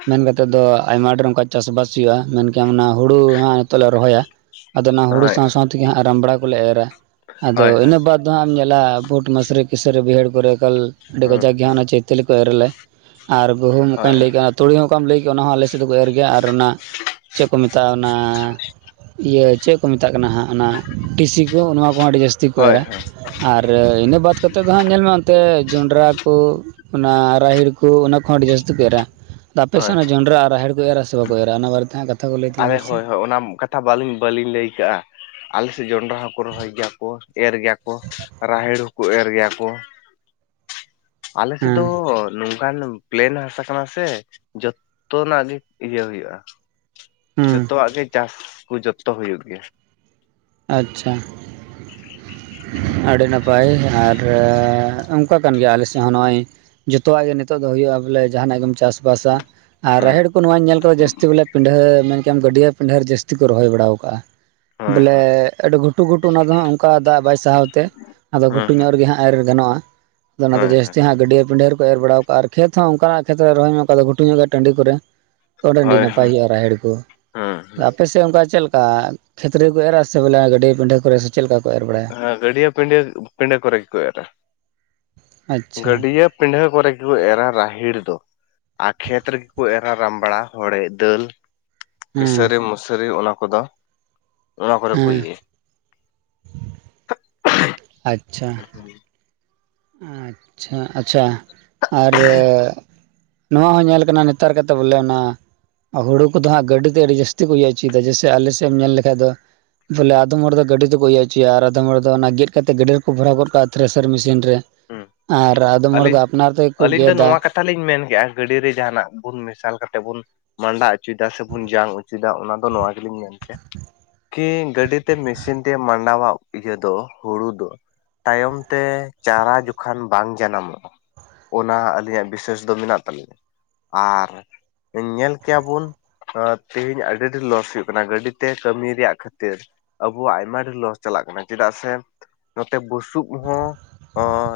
ᱢᱮᱱ ᱠᱟᱛᱮᱫ ᱫᱚ ᱟᱭᱢᱟ ᱰᱷᱮᱨ ᱚᱱᱠᱟ ᱪᱟᱥ ᱵᱟᱥ ᱦᱳᱭᱳᱜᱼᱟ ᱢᱮᱱ ᱠᱮᱭᱟᱢ ᱚᱱᱟ ᱦᱳᱲᱳ ᱦᱟᱸᱜ ᱱᱤᱛᱚᱜ ᱞᱮ ᱨᱚᱦᱚᱭᱟ ᱟᱫᱚ ᱚᱱᱟ ᱦᱳᱲᱳ ᱦᱳᱭ ᱥᱟᱶ ᱥᱟᱶ ᱛᱮᱜᱮ ᱦᱟᱸᱜ ᱨᱟᱢᱲᱟ ᱠᱚᱞᱮ ᱮᱨᱟ ᱟᱫᱚ ᱦᱳᱭ ᱦᱳᱭ ᱤᱱᱟᱹ ᱵᱟᱫᱽ ᱫᱚ ᱦᱟᱸᱜ ᱮᱢ ᱧᱮᱞᱟ ᱵᱷᱩᱴ ᱢᱟᱹᱥᱨᱤ [unintelligible] ᱵᱟᱹᱭᱦᱟᱹᱲ ᱠᱚᱨᱮ ᱮᱠᱟᱞ ᱟᱹᱰᱤ ᱦᱩᱸ ᱠᱟᱡᱟᱠ ᱜᱮ ᱦᱩᱸ ᱚᱱᱟ ᱪᱟᱹᱭᱛᱟᱹᱞᱤ ᱠᱚ ᱮᱨ ᱟᱞᱮ ᱟᱨ ᱜᱩᱦᱩᱢ ᱦᱳᱭ ᱚᱠᱟᱹᱧ ᱞᱟᱹᱭ ᱠᱮᱫᱟ ᱛᱩᱲᱤ ᱚᱠᱟᱢ ᱞᱟᱹᱭ ᱠᱮᱫᱼᱟ ᱚᱱᱟ ᱦᱚᱸ ᱟᱞᱮ ᱥᱮᱫ ᱫᱚᱠᱚ ᱮᱨ ᱜᱮᱭᱟ ᱟᱨ ᱚᱱᱟ ᱪᱮᱫ ᱠᱚ ᱢᱮᱛᱟᱜᱼᱟ ᱚᱱᱟ ᱤᱭᱟᱹ ᱪᱮᱫ ᱠᱚ ᱢᱮᱛᱟᱜ ᱠᱟᱱᱟ ᱦᱟᱸᱜ ᱚᱱᱟ ᱴᱤᱥᱤ ᱠᱚ ᱱᱚᱣᱟ ᱠᱚᱦᱚᱸ ᱟᱹᱰᱤ ᱡᱟᱹᱥᱛᱤ ᱠᱚ ᱦᱳᱭ ᱮᱨᱟ ᱦᱳᱭ ᱟᱨ ᱤᱱᱟᱹ ᱵᱟᱫᱽ ᱠᱟᱛᱮᱫ ᱫᱚ ᱦᱟᱸᱜ ᱧᱮᱞ ᱢᱮ ᱛᱮ ᱡᱚᱸᱱᱰᱨᱟ ᱠᱚ ᱚᱱᱟ ᱨᱟᱦᱮᱲ ᱠᱚ ᱚᱱᱟ ᱠᱚᱦᱚᱸ ᱟᱹᱰᱤ ᱡᱟᱹᱥᱛᱤ ᱠᱚ ᱮᱨᱟ ᱟᱯᱮ ᱦᱳᱭ ᱥᱮᱱ ᱚᱱᱟ ᱡᱚᱸᱰᱨᱟ ᱟᱨ ᱨᱟᱦᱮᱲ ᱠᱚ ᱮᱨᱟ ᱥᱮ ᱵᱟ ᱠᱚ ᱮᱨᱟ ᱚᱱᱟ ᱵᱟᱨᱮ ᱛᱮ [unintelligible] ᱦᱳᱭ ᱦᱳᱭ ᱚᱱᱟ ᱠᱟᱛᱷᱟ ᱵᱟᱹᱞᱤ ᱵᱟᱹᱞᱤᱧ ᱞᱟᱹᱭ ᱟᱠᱟᱜᱼᱟ ᱟᱞᱮ ᱥᱮᱫ ᱡᱚᱸᱱᱰᱨᱟ ᱦᱚᱸᱠᱚ ᱨᱚᱦᱚᱭ ᱜᱮᱭᱟ ᱠᱚ ᱮᱨ ᱜᱮᱭᱟ ᱠᱚ ᱨᱟᱦᱮᱲ ᱦᱚᱸᱠᱚ ᱮᱨ ᱜᱮᱭᱟ ᱠᱚ ᱟᱞᱮ ᱥᱮᱫ ᱦᱮᱸ ᱫᱚ ᱚᱱᱠᱟᱱ ᱯᱞᱮᱱ ᱦᱟᱥᱟ ᱠᱟᱱᱟ ᱥᱮ ᱡᱚᱛᱚᱱᱟᱜ ᱜᱮ ᱤᱭᱟᱹ ᱦᱩᱭᱩᱜᱼᱟ ᱦᱮᱸ ᱡᱚᱛᱚᱣᱟᱜ ᱜᱮ ᱪᱟᱥ ᱠᱚ ᱡᱚᱛᱚ ᱦᱩᱭᱩᱜ ᱜᱮᱭᱟ ᱟᱪᱪᱷᱟ ᱟᱹᱰᱤ [unintelligible] ᱱᱟᱯᱟᱭ ᱟᱨ ᱚᱱᱠᱟ ᱠᱟᱱ ᱜᱮᱭᱟ ᱟᱞᱮ ᱥᱮᱫ ᱦᱚᱸ ᱱᱚᱜᱼᱚᱭ ᱡᱚᱛᱚᱣᱟᱜ ᱜᱮ ᱱᱤᱛᱚᱜ ᱫᱚ ᱦᱩᱭᱩᱜᱼᱟ ᱵᱚᱞᱮ ᱡᱟᱦᱟᱱᱟᱜ ᱜᱮᱢ ᱪᱟᱥ ᱵᱟᱥᱼᱟ ᱟᱨ ᱦᱩᱸ ᱨᱟᱦᱮᱲ ᱠᱚ ᱱᱚᱣᱟᱹᱧ ᱧᱮᱞ ᱠᱟᱫᱟ ᱡᱟᱹᱥᱛᱤ ᱵᱚᱞᱮ ᱯᱤᱰᱷᱟᱹ ᱢᱮᱱ ᱜᱟᱹᱰᱭᱟᱹ ᱯᱤᱰᱷᱟᱹ ᱡᱟᱹᱥᱛᱤ ᱠᱚ ᱨᱚᱦᱚᱭ ᱵᱟᱲᱟ ᱟᱠᱟᱜᱼᱟ ᱦᱳᱭ ᱵᱚᱞᱮ ᱦᱳᱭ ᱟᱹᱰᱤ ᱜᱷᱩᱴᱩ ᱜᱷᱩᱴᱩ ᱚᱱᱟ ᱫᱚ ᱦᱟᱸᱜ ᱚᱱᱠᱟ ᱫᱟᱜ ᱵᱟᱭ ᱥᱟᱦᱟᱣ ᱛᱮ ᱟᱫᱚ ᱦᱮᱸ ᱜᱷᱩᱴᱩ ᱦᱮᱸ ᱧᱚᱜ ᱨᱮᱜᱮ ᱦᱟᱸᱜ ᱮᱨ ᱜᱟᱱᱚᱜᱼᱟ ᱟᱫᱚ ᱚᱱᱟ ᱫᱚ ᱦᱳᱭ ᱦᱳᱭ ᱡᱟᱹᱥᱛᱤ ᱦᱟᱸᱜ ᱜᱟᱹᱭᱟᱹ ᱯᱤᱰᱷᱟᱹ ᱨᱮᱠᱚ ᱮᱨ ᱵᱟᱲᱟᱣ ᱟᱨ ᱠᱷᱮᱛ ᱦᱚᱸ ᱚᱱᱠᱟ ᱱᱟᱜ ᱠᱷᱮᱛ ᱨᱮ ᱨᱚᱦᱚᱭ ᱢᱮ ᱚᱱᱠᱟ ᱫᱚ ᱜᱷᱩᱴᱩ ᱧᱚᱜ ᱜᱮᱭᱟ ᱴᱟᱺᱰᱤ ᱠᱚᱨᱮ ᱛᱚ [unintelligible] ᱦᱳᱭ ᱱᱟᱯᱟᱭ ᱦᱳᱭ ᱦᱩᱭᱩᱜᱼᱟ ᱨᱟᱦᱮᱲ ᱠᱚ ᱦᱮᱸ ᱦᱮᱸ ᱟᱯᱮ ᱥᱮᱫ ᱚᱱᱠᱟ ᱪᱮᱫ ᱞᱮᱠᱟ ᱠᱷᱮᱛ ᱨᱮ ᱠᱚ ᱮᱨᱟ ᱥᱮ ᱵᱚᱞᱮ ᱜᱟᱹᱰᱤᱭᱟᱹ ᱯᱤᱱᱰᱷᱟᱹ ᱠᱚᱨᱮ ᱥᱮ ᱪᱮᱫ ᱞᱮᱠᱟ ᱠᱚ ᱮᱨ ᱵᱟᱲᱟᱭᱟ ᱦᱮᱸ ᱜᱟᱹᱰᱭᱟᱹ ᱯᱤᱱᱰᱷᱟᱹ ᱠᱚᱨᱮ ᱜᱮᱠᱚ ᱮᱨᱟ ᱟᱪᱪᱷᱟ ᱜᱟᱹᱰᱭᱟᱹ ᱯᱤᱰᱷᱟᱹ ᱠᱚᱨᱮ ᱜᱮ ᱠᱚ ᱮᱨᱟ ᱨᱟᱦᱮᱲ ᱫᱚ ᱟᱨ ᱠᱷᱮᱛ ᱨᱮᱜᱮ ᱠᱚ ᱮᱨᱟ ᱨᱟᱢᱵᱽᱲᱟ ᱦᱚᱲᱮᱡ ᱫᱟᱹᱞ ᱦᱮᱸ ᱠᱤᱥᱟᱹᱨᱤ ᱢᱟᱹᱥᱨᱤ ᱚᱱᱟ ᱠᱚᱫᱚ ᱱᱚᱣᱟ ᱠᱚᱨᱮ ᱠᱚ ᱦᱮᱸ ᱮ [inaudible] ᱟᱪᱪᱷᱟ ᱦᱮᱸ ᱟᱪᱪᱷᱟ ᱟᱪᱪᱷᱟ ᱟᱨ ᱱᱚᱣᱟ ᱦᱚᱸ ᱧᱮᱞ ᱠᱟᱱᱟ ᱱᱮᱛᱟᱨ ᱠᱟᱛᱮᱜ ᱵᱚᱞᱮ ᱚᱱᱟ ᱦᱩᱲᱩ ᱠᱚᱫᱚ ᱦᱟᱸᱜ ᱜᱟᱹᱰᱤ ᱛᱮ ᱟᱹᱰᱤ ᱡᱟᱹᱥᱛᱤ ᱠᱚ ᱤᱭᱟᱹ ᱚᱪᱚᱭᱮᱫᱟ ᱡᱮᱭᱥᱮ ᱟᱞᱮᱥᱮᱫ ᱮᱢ ᱧᱮᱞ ᱞᱮᱠᱷᱟᱡ ᱫᱚ ᱵᱚᱞᱮ ᱟᱫᱚᱢ ᱦᱚᱲ ᱫᱚ ᱜᱟᱹᱰᱤ ᱛᱮᱠᱚ ᱤᱭᱟᱹ ᱚᱪᱚᱭᱟ ᱟᱨ ᱟᱫᱚᱢ ᱦᱚᱲ ᱫᱚ ᱚᱱᱟ ᱜᱮᱫ ᱠᱟᱛᱮ ᱜᱟᱹᱰᱤ ᱨᱮᱠᱚ ᱵᱷᱚᱨᱟᱣ ᱜᱚᱫ ᱠᱟᱜᱼᱟ ᱛᱷᱨᱮᱥᱟᱨ ᱢᱤᱥᱤᱱ ᱨᱮ ᱦᱮᱸ ᱟᱨ ᱟᱫᱚᱢ ᱦᱚᱲ ᱫᱚ ᱟᱯᱱᱟᱨ ᱛᱮᱠᱚ ᱜᱮᱫᱟ ᱱᱚᱣᱟ ᱠᱟᱛᱷᱟ ᱞᱤᱧ ᱢᱮᱱ ᱠᱮᱫᱼᱟ ᱜᱟᱹᱰᱮ ᱡᱟᱦᱟᱱᱟᱜ ᱵᱚᱱ ᱢᱮᱥᱟᱞ ᱠᱟᱛᱮᱜ ᱵᱚᱱ ᱢᱟᱸᱰᱟ ᱚᱪᱚᱭᱮᱫᱟ ᱥᱮᱵᱚᱱ ᱡᱟᱝ ᱚᱪᱚᱭᱮᱫᱟ ᱚᱱᱟ ᱫᱚ ᱱᱚᱣᱟ ᱜᱮᱞᱤᱧ ᱢᱮᱱ ᱠᱮᱭᱟ ᱠᱤ ᱜᱟᱹᱰᱤ ᱛᱮ ᱢᱤᱥᱤᱱ ᱛᱮ ᱢᱟᱸᱰᱟᱣᱟᱜ ᱤᱭᱟᱹ ᱫᱚ ᱦᱩᱲᱩ ᱫᱚ ᱛᱟᱭᱚᱢ ᱛᱮ ᱪᱟᱨᱟ ᱡᱚᱠᱷᱟᱱ ᱵᱟᱝ ᱡᱟᱱᱟᱢᱚᱜᱼᱟ ᱚᱱᱟ ᱟᱹᱞᱤᱧᱟᱜ ᱵᱤᱥᱮᱥ ᱫᱚ ᱢᱮᱱᱟᱜ ᱛᱟᱹᱞᱤᱧᱭᱟ ᱟᱨ ᱧᱮᱞ ᱠᱮᱭᱟᱵᱚᱱ ᱛᱮᱦᱮᱧ ᱟᱹᱰᱤ ᱰᱷᱮᱨ ᱞᱚᱥ ᱦᱩᱭᱩᱜ ᱠᱟᱱᱟ ᱜᱟᱹᱰᱤᱛᱮ ᱠᱟᱹᱢᱤ ᱨᱮᱭᱟᱜ ᱠᱷᱟᱹᱛᱤᱨ ᱟᱵᱚᱣᱟᱜ ᱟᱭᱢᱟ ᱰᱷᱮᱨ ᱞᱚᱥ ᱪᱟᱞᱟᱜ ᱠᱟᱱᱟ ᱪᱮᱫᱟᱜ ᱥᱮ ᱱᱚᱛᱮ ᱵᱩᱥ ᱵᱩᱥᱩᱵ ᱦᱚᱸ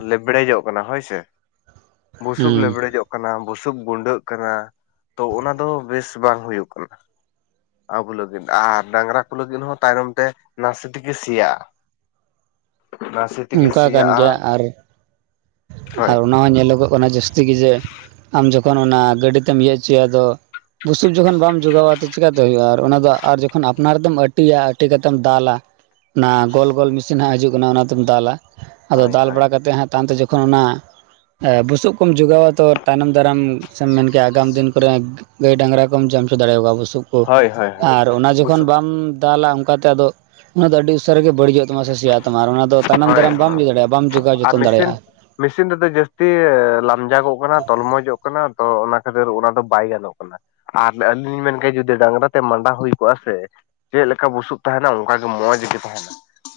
ᱞᱮᱵᱽᱲᱮᱡᱚᱜ ᱠᱟᱱᱟ ᱦᱳᱭ ᱥᱮ ᱵᱩᱥᱩᱵ ᱦᱮᱸ ᱞᱮᱵᱽᱲᱮᱡᱚᱜ ᱠᱟᱱᱟ ᱵᱩᱥᱩᱵ ᱜᱩᱸᱰᱟᱹᱜ ᱠᱟᱱᱟ ᱛᱚ ᱚᱱᱟ ᱫᱚ ᱵᱮᱥ ᱵᱟᱝ ᱦᱩᱭᱩᱜ ᱠᱟᱱᱟ ᱟᱵᱚ ᱞᱟᱹᱜᱤᱫ ᱟᱨ ᱰᱟᱝᱨᱟᱠᱚ ᱞᱟᱹᱜᱤᱫ ᱦᱚᱸ ᱛᱟᱭᱱᱚᱢ ᱛᱮ ᱱᱟᱥᱮ ᱛᱮᱜᱮ ᱥᱮᱭᱟᱜᱼᱟ ᱱᱟᱥᱮ ᱛᱮᱜᱮ ᱚᱱᱠᱟ ᱠᱟᱱ ᱜᱮᱭᱟ ᱥᱮᱭᱟᱜᱼᱟ ᱟᱨ ᱦᱳᱭ ᱟᱨ ᱚᱱᱟᱦᱚᱸ ᱧᱮᱞᱚᱜᱚᱜ ᱠᱟᱱᱟ ᱡᱟᱹᱥᱛᱤ ᱜᱮ ᱡᱮ ᱟᱢ ᱡᱚᱠᱷᱚᱱ ᱚᱱᱟ ᱜᱟᱹᱰᱤ ᱛᱮᱢ ᱤᱭᱟᱹ ᱚᱪᱚᱭᱟ ᱟᱫᱚ ᱵᱩᱥᱩᱵ ᱡᱚᱠᱷᱚᱱ ᱵᱟᱢ ᱡᱚᱜᱟᱣᱟ ᱛᱚ ᱪᱮᱠᱟᱛᱮ ᱦᱩᱭᱩᱜᱼᱟ ᱟᱨ ᱚᱱᱟ ᱫᱚ ᱟᱨ ᱡᱚᱠᱷᱚᱱ ᱟᱯᱱᱟᱨ ᱛᱮᱢ ᱟᱹᱴᱤᱭᱟ ᱟᱹᱴᱤ ᱠᱟᱛᱮᱢ ᱫᱟᱞᱟ ᱚᱱᱟ ᱜᱳᱞ ᱜᱳᱞ ᱢᱤᱥᱤᱱ ᱦᱟᱸᱜ ᱦᱤᱡᱩᱜ ᱠᱟᱱᱟ ᱚᱱᱟᱛᱮᱢ ᱫᱟᱞᱟ ᱟᱫᱚ ᱦᱳᱭ ᱫᱟᱞ ᱦᱳᱭ ᱵᱟᱲᱟ ᱠᱟᱛᱮᱜ ᱦᱟᱸᱜ ᱛᱟᱭᱚᱢᱛᱮ ᱡᱚᱠᱷᱚᱱ ᱛᱚᱠᱷᱚᱱ ᱚᱱᱟ ᱵᱩᱥᱩᱵ ᱠᱚᱢ ᱡᱚᱜᱟᱣᱟ ᱛᱚ ᱛᱟᱭᱱᱚᱢ ᱫᱟᱨᱟᱢ ᱥᱮᱢ ᱢᱮᱱᱠᱮᱭᱟ ᱟᱜᱟᱢ ᱫᱤᱱ ᱠᱚᱨᱮ ᱜᱟᱹᱭ ᱰᱟᱝᱨᱟ ᱠᱚᱢ ᱡᱚᱢ ᱚᱪᱚ ᱫᱟᱲᱮᱣᱟ ᱠᱚᱣᱟ ᱵᱚᱥᱩᱵ ᱵᱩᱥᱩᱵ ᱠᱚ ᱦᱳᱭ ᱦᱳᱭ ᱦᱳᱭ ᱟᱨ ᱚᱱᱟ ᱡᱚᱠᱷᱚᱱ ᱵᱩᱥᱩᱵ ᱵᱟᱢ ᱫᱟᱞᱟ ᱚᱱᱠᱟᱛᱮ ᱟᱫᱚ ᱚᱱᱟ ᱫᱚ ᱟᱹᱰᱤ ᱩᱥᱟᱹᱨᱟ ᱜᱮ ᱵᱟᱹᱲᱤᱡᱚᱜ ᱛᱟᱢᱟ ᱛᱟᱢᱟ ᱥᱮᱭᱟᱜ ᱛᱟᱢ ᱟᱨ ᱚᱱᱟ ᱫᱚ ᱛᱟᱭᱱᱚᱢ ᱦᱳᱭ ᱫᱟᱨᱟᱢ ᱵᱟᱢ ᱤᱭᱟᱹ ᱫᱟᱲᱮᱭᱟᱜᱼᱟ ᱵᱟᱢ ᱡᱚᱜᱟᱣ ᱡᱚᱛᱚᱱ ᱫᱟᱲᱮᱭᱟᱜᱼᱟ ᱢᱤᱥᱤᱱ ᱛᱮᱫᱚ ᱡᱟᱹᱥᱛᱤ ᱞᱟᱢᱡᱟᱜᱚᱜ ᱠᱟᱱᱟ ᱛᱚᱞᱢᱚᱡᱚᱜ ᱠᱟᱱᱟ ᱛᱚ ᱚᱱᱟ ᱠᱷᱟᱹᱛᱤᱨ ᱚᱱᱟ ᱫᱚ ᱵᱟᱭ ᱜᱟᱱᱚᱜ ᱠᱟᱱᱟ ᱟᱨ ᱟᱹᱞᱤᱧ ᱞᱤᱧ ᱢᱮᱱ ᱠᱮᱜᱼᱟ ᱡᱩᱫᱤ ᱰᱟᱝᱨᱟ ᱛᱮ ᱢᱟᱸᱰᱟ ᱦᱩᱭ ᱠᱚᱜᱼᱟ ᱥᱮ ᱪᱮᱫ ᱞᱮᱠᱟ ᱵᱩᱥᱩᱵ ᱛᱟᱦᱮᱸᱱᱟ ᱚᱱᱠᱟᱜᱮ ᱢᱚᱡᱽ ᱜᱮ ᱛᱟᱦᱮᱸᱱᱟ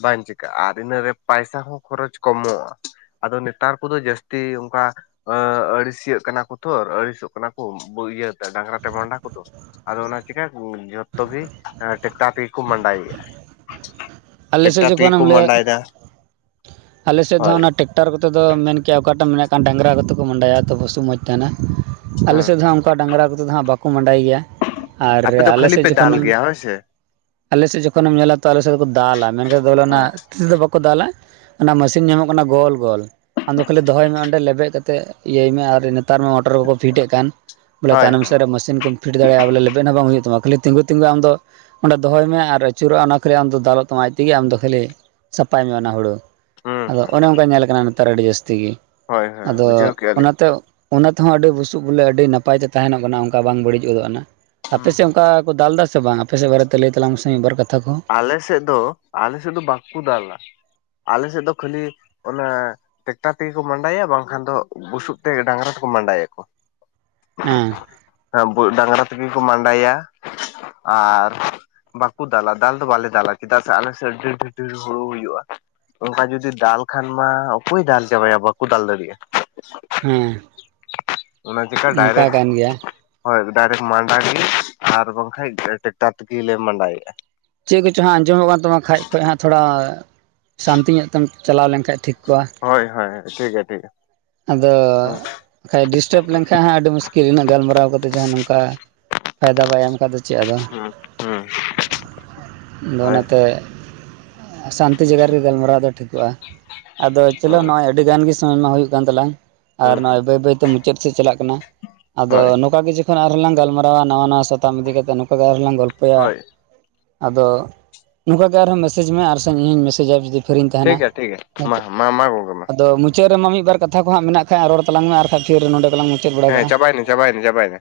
ᱵᱟᱝ ᱪᱤᱠᱟᱹᱜᱼᱟ ᱟᱨ ᱤᱱᱟᱹᱨᱮ ᱯᱚᱭᱥᱟ ᱦᱚᱸ ᱠᱷᱚᱨᱚᱪ ᱠᱚᱢᱚᱜᱼᱟ ᱟᱫᱚ ᱱᱮᱛᱟᱨ ᱠᱚᱫᱚ ᱡᱟᱹᱥᱛᱤ ᱚᱱᱠᱟ ᱟᱹ ᱟᱹᱲᱤᱥᱤᱭᱟᱹᱜ ᱠᱟᱱᱟ ᱠᱚ ᱛᱷᱚᱨ ᱟᱹᱲᱤᱥᱚᱜ ᱠᱟᱱᱟ ᱠᱚ ᱤᱭᱟᱹᱛᱮ ᱰᱟᱝᱨᱟ ᱛᱮ ᱢᱟᱸᱰᱟ ᱠᱚᱫᱚ ᱟᱫᱚ ᱚᱱᱟ ᱪᱤᱠᱟᱭᱟᱠᱚ ᱡᱚᱛᱚ ᱜᱮ ᱴᱮᱠᱴᱟᱨ ᱛᱮᱜᱮ ᱠᱚ ᱢᱟᱸᱰᱟᱭᱮᱫ-ᱟ ᱟᱞᱮᱥᱮᱫ ᱡᱚᱠᱷᱚᱱᱮᱢ ᱞᱟᱹᱭᱟ ᱢᱟᱸᱰᱟᱭᱮᱫᱟ ᱟᱞᱮᱥᱮᱫ ᱫᱚ ᱦᱳᱭ ᱚᱱᱟ ᱴᱮᱠᱴᱟᱨ ᱴᱟᱠᱴᱟᱨ ᱠᱚᱛᱮ ᱫᱚ ᱢᱮᱱ ᱠᱮᱭᱟ ᱚᱠᱟᱴᱟᱜ ᱮᱢ ᱢᱮᱱᱮᱜ ᱠᱟᱱ ᱰᱟᱝᱨᱟ ᱠᱚᱛᱮ ᱠᱚ ᱢᱟᱸᱰᱟᱭᱟ ᱛᱚ ᱵᱚᱥᱩᱵ ᱢᱚᱡᱽ ᱛᱟᱦᱮᱸᱱᱟ ᱟᱞᱮ ᱦᱮᱸ ᱥᱮᱫ ᱫᱚ ᱚᱱᱠᱟ ᱰᱟᱝᱨᱟ ᱠᱚᱛᱮ ᱫᱚ ᱦᱟᱸᱜ ᱵᱟᱠᱚ ᱢᱟᱸᱰᱟᱭ ᱜᱮᱭᱟ ᱟᱨ ᱟᱯᱮ ᱫᱚ ᱟᱞᱮ ᱠᱷᱟᱹᱞᱤ ᱥᱮᱫ ᱯᱮ ᱫᱟᱞ ᱡᱚᱠᱷᱚᱱᱮᱢ ᱜᱮᱭᱟ ᱦᱳᱭ ᱥᱮ ᱟᱞᱮᱥᱮᱫ ᱡᱚᱠᱷᱚᱱᱮᱢ ᱧᱮᱞᱟ ᱛᱚ ᱟᱞᱮ ᱥᱮᱫ ᱫᱚ ᱫᱟᱞᱟ ᱢᱮᱱᱠᱷᱟᱱ ᱫᱚ ᱦᱳᱭ ᱚᱱᱟ ᱛᱤ ᱛᱮ ᱫᱚ ᱵᱟᱠᱚ ᱫᱟᱞᱟ ᱚᱱᱟ ᱢᱤᱥᱤᱱ ᱧᱟᱢᱚᱜ ᱠᱟᱱᱟ ᱜᱳᱞ ᱜᱳᱞ ᱟᱢᱫᱚ ᱠᱷᱟᱹᱞᱤ ᱫᱚᱦᱚᱭ ᱢᱮ ᱚᱸᱰᱮ ᱞᱮᱵᱮᱫ ᱠᱟᱛᱮᱜ ᱤᱭᱟᱹᱭ ᱢᱮ ᱟᱨ ᱱᱮᱛᱟᱨ ᱢᱟ ᱢᱚᱴᱚᱨ ᱠᱚᱠᱚ ᱯᱷᱤᱴ ᱮᱫ ᱠᱟᱱ ᱵᱚᱞᱮ ᱦᱳᱭ ᱛᱟᱭᱱᱚᱢ ᱦᱳᱭ ᱥᱮᱫ ᱨᱮ ᱢᱤᱥᱤᱱ ᱠᱚ ᱯᱷᱤᱴ ᱫᱟᱲᱮᱭᱟᱜᱼᱟ ᱵᱚᱞᱮ ᱞᱮᱵᱮᱫ ᱦᱚᱸ ᱵᱟᱝ ᱦᱩᱭᱩᱜ ᱛᱟᱢᱟ ᱠᱷᱟᱹᱞᱤ ᱛᱤᱸᱜᱩ ᱛᱤᱸᱜᱩ ᱟᱢ ᱫᱚ ᱚᱸᱰᱮ ᱫᱚᱦᱚᱭ ᱢᱮ ᱟᱨ ᱟᱹᱪᱩᱨᱚᱜᱼᱟ ᱚᱱᱟ ᱠᱷᱟᱹᱞᱤ ᱟᱢ ᱫᱚ ᱫᱟᱞ ᱛᱚᱢᱟᱡᱽ ᱛᱮᱜᱮ ᱟᱢᱫᱚ ᱠᱷᱟᱹᱞᱤ ᱥᱟᱯᱷᱟᱭ ᱢᱮ ᱚᱱᱟ ᱦᱩᱲᱩ ᱦᱩᱸ ᱟᱫᱚ ᱦᱩᱸ ᱚᱱᱮ ᱚᱱᱠᱟ ᱧᱮᱞ ᱟᱠᱟᱱᱟ ᱛᱟᱨ ᱟᱹᱰᱤ ᱡᱟᱹᱥᱛᱤ ᱜᱤ ᱦᱳᱭ ᱦᱳᱭ ᱟᱫᱚ ᱵᱩᱡᱷᱟᱹᱣ ᱠᱮᱜᱼᱟ ᱞᱤᱧ ᱚᱱᱟᱛᱮ ᱚᱱᱟ ᱛᱮᱦᱚᱸ ᱟᱹᱰᱤ ᱵᱩᱥᱩᱵ ᱵᱚᱞᱮ ᱟᱹᱰᱤ ᱱᱟᱯᱟᱭ ᱛᱮ ᱛᱟᱦᱮᱱᱚᱜ ᱠᱟᱱᱟ ᱚᱱᱠᱟ ᱵᱟᱝ ᱵᱟᱹᱲᱤᱡᱚᱜ ᱠᱟᱱᱟ ᱟᱯᱮ ᱦᱩᱸ ᱥᱮᱫ ᱦᱩᱸ ᱚᱱᱠᱟ ᱠᱚ ᱫᱟᱞ ᱫᱟ ᱥᱮ ᱵᱟᱝ ᱟᱯᱮ ᱥᱮᱫ ᱵᱟᱨᱮᱛᱮ ᱞᱟᱹᱭ ᱛᱟᱞᱟᱝ ᱢᱮ ᱥᱮ ᱢᱤᱫᱵᱟᱨ ᱠᱟᱛᱷᱟ ᱠᱚ ᱟᱞᱮ ᱥᱮᱫ ᱫᱚ ᱟᱞᱮ ᱥᱮᱫ ᱫᱚ ᱵᱟᱠᱩ ᱫᱟᱞᱟ ᱟᱞᱮ ᱥᱮᱫ ᱫᱚ ᱠᱷᱟᱹᱞᱤ ᱚᱱᱟ ᱴᱮᱠᱴᱟᱨ ᱛᱮᱜᱮ ᱠᱚ ᱢᱟᱸᱰᱟᱭᱟ ᱵᱟᱝᱠᱷᱟᱱ ᱫᱚ ᱵᱩᱥᱩᱵ ᱛᱮ ᱰᱟᱝᱨᱟ ᱛᱮᱠᱚ ᱢᱟᱸᱰᱟᱭᱟ ᱠᱚ [unintelligible] ᱦᱮᱸ [unintelligible] ᱰᱟᱝᱨᱟ ᱛᱤᱜᱮ ᱠᱩ ᱢᱟᱰᱟᱭᱟ ᱟᱨ ᱵᱟᱠᱚ ᱫᱟᱞᱟ ᱫᱟᱞ ᱫᱚ ᱵᱟᱞᱮ ᱫᱟᱞᱟ ᱪᱮᱫᱟᱜ ᱥᱮ ᱟᱞᱮ ᱥᱮ ᱰᱷᱤᱨ ᱰᱷᱤᱨ ᱦᱩᱲᱩ ᱦᱩᱭᱩᱜᱼᱟ ᱚᱱᱠᱟ ᱡᱩᱫᱤ ᱫᱟᱞ ᱠᱷᱟᱱ ᱢᱟ ᱚᱠᱚᱭ ᱫᱟᱞ ᱪᱟᱵᱟᱭᱟ ᱵᱟᱠᱚ ᱫᱟᱞ ᱫᱟᱲᱤᱜᱼᱟ ᱦᱮᱸ ᱚᱱᱟ ᱪᱮᱠᱟ ᱚᱱᱠᱟ ᱰᱟᱭᱨᱮᱴ ᱠᱟᱱ ᱜᱮᱭᱟ ᱦᱳᱭ ᱰᱟᱭᱨᱮᱴ ᱢᱟᱸᱰᱟ ᱠᱮᱜ ᱜᱮ ᱟᱨ ᱵᱟᱝᱠᱷᱟᱡ ᱴᱨᱟᱠᱴᱟᱨ ᱛᱮᱜᱮ ᱞᱤ ᱢᱟᱸᱰᱟᱭᱮᱫᱼᱟ ᱪᱤᱜ ᱠᱚᱪᱚ ᱦᱟᱸᱜ ᱟᱸᱡᱚᱢᱚᱜ ᱠᱟᱱ ᱛᱟᱢᱟ ᱠᱷᱟᱡ ᱠᱷᱚᱡ ᱦᱟᱸᱜ ᱛᱷᱚᱲᱟ ᱥᱟᱱᱛᱤ ᱧᱚᱜ ᱛᱮᱢ ᱪᱟᱞᱟᱣ ᱞᱮᱱ. ᱠᱷᱟᱡ ᱴᱷᱤᱠ ᱠᱚᱜᱼᱟ ᱦᱚᱭ ᱦᱚᱭ ᱴᱷᱤᱠ ᱜᱮ ᱴᱷᱤᱠ ᱜᱮ ᱟᱫᱚ ᱵᱟᱠᱷᱟᱡ ᱰᱤᱥᱴᱟᱵᱽ ᱞᱮᱱᱠᱷᱟᱡ ᱦᱟᱸᱜ ᱟᱹᱰᱤ ᱢᱩᱥᱠᱤᱞ ᱩᱱᱟᱹᱜ ᱜᱟᱞᱢᱟᱨᱟᱣ ᱠᱟᱛᱮᱜ ᱡᱟᱦᱟᱸ ᱱᱚᱝᱠᱟ ᱯᱷᱟᱭᱫᱟ ᱵᱟᱭ ᱮᱢ ᱠᱟᱫᱟ ᱫᱚ ᱪᱤᱫ ᱟᱫᱚ [inaudible] ᱫᱚ ᱦᱳᱭ ᱚᱱᱟᱛᱮ ᱥᱟᱱᱛᱤ ᱡᱟᱭᱜᱟ ᱨᱮᱜᱮ ᱜᱟᱞᱢᱟᱨᱟᱣ ᱫᱚ ᱴᱷᱤᱠᱚᱜᱼᱟ᱾ ᱟᱫᱚ ᱪᱚᱞᱚ ᱦᱳᱭ ᱱᱚᱜᱼᱚᱭ ᱟᱹᱰᱤ ᱜᱟᱱ ᱜᱮ ᱥᱩᱢᱟᱹᱭ ᱢᱟ ᱦᱳᱭᱳᱜ ᱠᱟᱱ ᱛᱟᱞᱟᱝ ᱟᱨ ᱦᱩᱸ ᱱᱚᱜᱼᱚᱭ ᱵᱟᱹᱭ ᱵᱟᱹᱭᱛᱮ ᱢᱩ ᱪᱮᱫ ᱥᱮᱫ ᱪᱟᱞᱟᱜ ᱠᱟᱱᱟ ᱟᱫᱚ ᱦᱳᱭ ᱱᱚᱝᱠᱟ ᱜᱮ [inaudible] ᱟᱨᱦᱚᱸᱞᱟᱝ ᱜᱟᱞᱢᱟᱨᱟᱣᱟ ᱱᱟᱣᱟ ᱱᱟᱣᱟ ᱥᱟᱛᱟᱢ ᱤᱫᱤ ᱠᱟᱛᱮ ᱱᱚᱠᱟ ᱜᱮ ᱟᱨᱦᱚᱸᱞᱟᱝ ᱜᱚᱞᱯᱚᱭᱟ ᱦᱳᱭ ᱟᱫᱚ ᱱᱚᱠᱟ ᱜᱮ ᱟᱨᱦᱚᱸ ᱢᱮᱥᱡᱽ ᱢᱮ ᱟᱨ ᱥᱮ ᱤᱧ ᱦᱚᱸᱧ ᱢᱮᱥᱮᱡᱟ ᱡᱩᱫᱤ ᱯᱷᱤᱨᱤᱧ ᱛᱟᱦᱮᱱᱟ ᱴᱷᱤᱠ ᱜᱮᱭᱟ ᱴᱷᱤᱠ ᱜᱮᱭᱟ ᱢᱟ ᱱᱤᱛᱚᱜ ᱢᱟ ᱢᱟ ᱜᱚᱝᱠᱮ ᱢᱟ ᱟᱫᱚ ᱢᱩ ᱢᱩᱪᱟᱹ ᱨᱮ ᱢᱟ ᱢᱤᱜᱵᱟᱨ ᱠᱟᱛᱷᱟ ᱠᱚ ᱦᱟᱸ ᱢᱮᱱᱟᱜ ᱠᱷᱟᱡ ᱨᱚᱲ ᱛᱟᱞᱟᱝ ᱢᱮ ᱟᱨ ᱠᱷᱟᱡ ᱯᱷᱮᱨ ᱱᱚᱰᱮ ᱜᱮᱞᱟᱝ ᱢᱩ ᱦᱮᱸ ᱪᱟᱵᱟᱭᱮᱱ ᱪᱟᱵᱟᱭᱮᱱ ᱪᱟᱵᱟᱭᱱᱟ